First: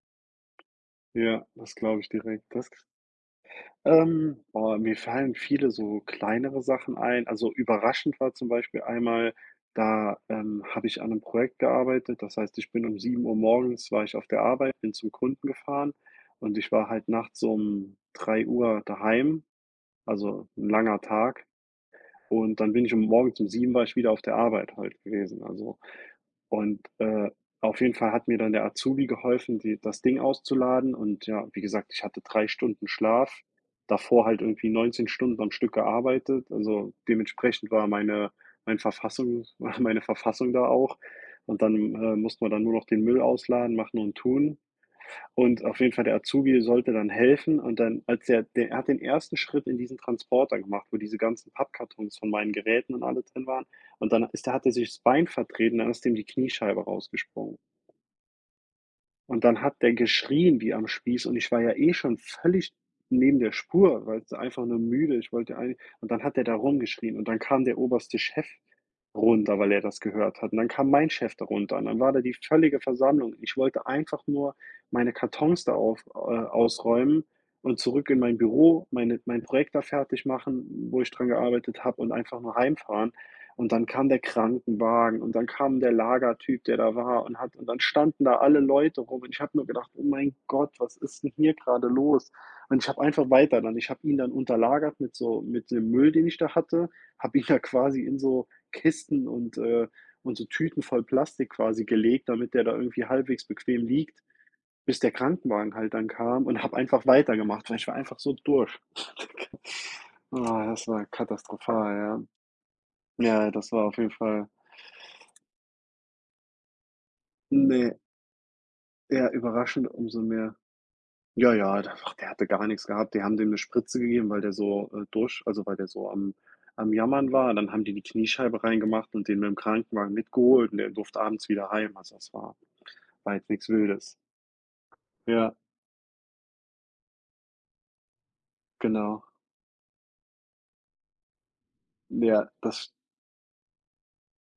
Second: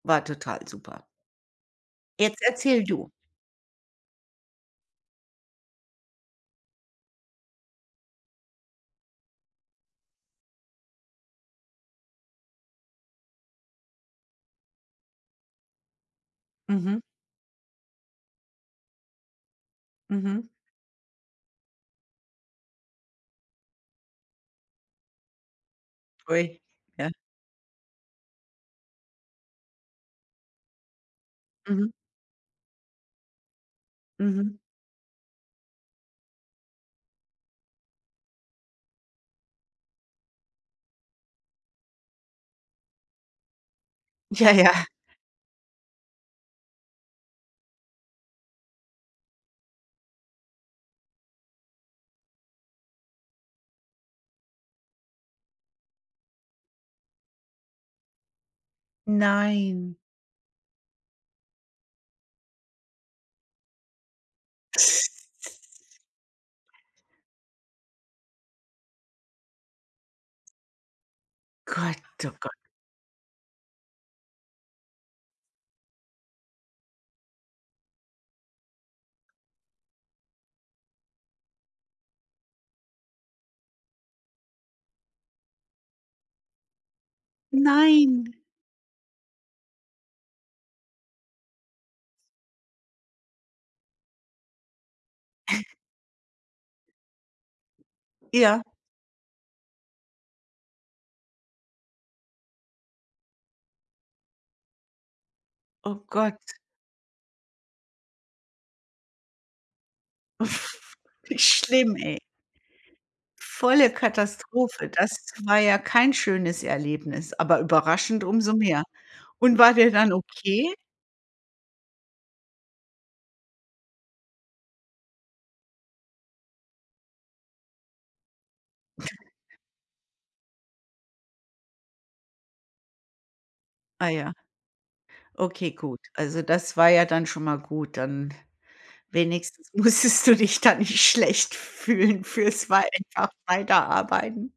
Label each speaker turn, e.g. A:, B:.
A: War total super.
B: Ja, das glaube ich
A: Jetzt
B: direkt, das k
A: erzähl du.
B: Ähm, boah, mir fallen viele so kleinere Sachen ein. Also, überraschend war zum Beispiel einmal, da, ähm, habe ich an 'nem Projekt gearbeitet. Das heißt, ich bin um 7:00 morgens war ich auf der Arbeit, bin zum Kunden gefahren und ich war
A: Mhm.
B: halt nachts um 3:00 daheim, also,
A: Mhm.
B: 'n langer Tag. Und dann bin ich um morgens um 7 war ich wieder auf der Arbeit halt gewesen, also.
A: Ui,
B: Und,
A: ja.
B: äh, auf jeden Fall hat mir dann der Azubi geholfen, die das Ding auszuladen und ja, wie
A: Mhm.
B: gesagt, ich hatte 3 Stunden Schlaf, davor halt
A: Mhm.
B: irgendwie 19 Stunden am Stück gearbeitet, also, dementsprechend war meine mein Verfassungs meine Verfassung da auch. Und dann, äh, mussten wir dann nur noch den Müll ausladen, machen und
A: Ja,
B: tun.
A: ja.
B: Und auf jeden Fall, der Azubi sollte dann helfen. Und dann, als er der hat den 1. Schritt in diesen Transporter gemacht, wo diese ganzen Pappkartons von meinen Geräten und alle drin waren. Und dann ist der hat der sich das Bein vertreten, dann ist dem die Kniescheibe rausgesprungen. Und dann hat der
A: Nein.
B: geschrien wie am Spieß und ich war ja eh schon völlig neben der Spur, weil's einfach nur müde. Ich wollte heim. Und dann hat der da rumgeschrien und dann kam der oberste Chef runter, weil er das gehört hat. Und dann kam mein Chef da runter und dann
A: Gott,
B: war da
A: oh
B: die
A: Gott.
B: völlige Versammlung. Ich wollte einfach nur meine Kartons da auf äh, ausräumen und zurück in mein Büro, meine mein Projekt da fertigmachen, wo ich dran gearbeitet habe und einfach nur heimfahren. Und dann kam der Krankenwagen und dann kam der Lagertyp, der da war und hat und dann standen
A: Nein.
B: da alle Leute rum. Und ich habe nur gedacht: „Oh mein Gott, was ist 'n hier grade los?“ Und ich habe einfach weiter dann. Ich habe ihn dann unter lagert mit so mit dem Müll, den ich da hatte. Habe ihn da quasi in so
A: Ja.
B: Kisten und, äh und so Tüten voll Plastik quasi gelegt, damit der da irgendwie halbwegs bequem liegt, bis der Krankenwagen halt
A: Oh
B: dann
A: Gott.
B: kam und habe einfach weitergemacht, weil ich war einfach so durch. Na, das war
A: Wie schlimm,
B: katastrophal,
A: ey.
B: ja. Ja, das war
A: Volle
B: auf jeden Fall
A: Katastrophe. Das war ja kein schönes Erlebnis, aber
B: Ne.
A: überraschend umso mehr.
B: Ja,
A: Und war
B: überraschend
A: der dann
B: umso mehr.
A: okay?
B: Ja, ja, der war der hatte gar nix gehabt. Die haben dem 'ne Spritze gegeben, weil der so, äh, durch also, weil der so am am Jammern war. Dann haben die die Kniescheibe rein gemacht und den mit'm Krankenwagen mit geholt und der durfte abends wieder heim. Also, das war war jetzt nix
A: Ah
B: Wildes.
A: ja.
B: Ja.
A: Okay, gut. Also, das war ja dann schon mal gut, dann
B: Genau.
A: wenigstens musstest du dich da nicht schlecht fühlen
B: Ja,
A: für's
B: das
A: wei
B: st
A: einfach weiterarbeiten.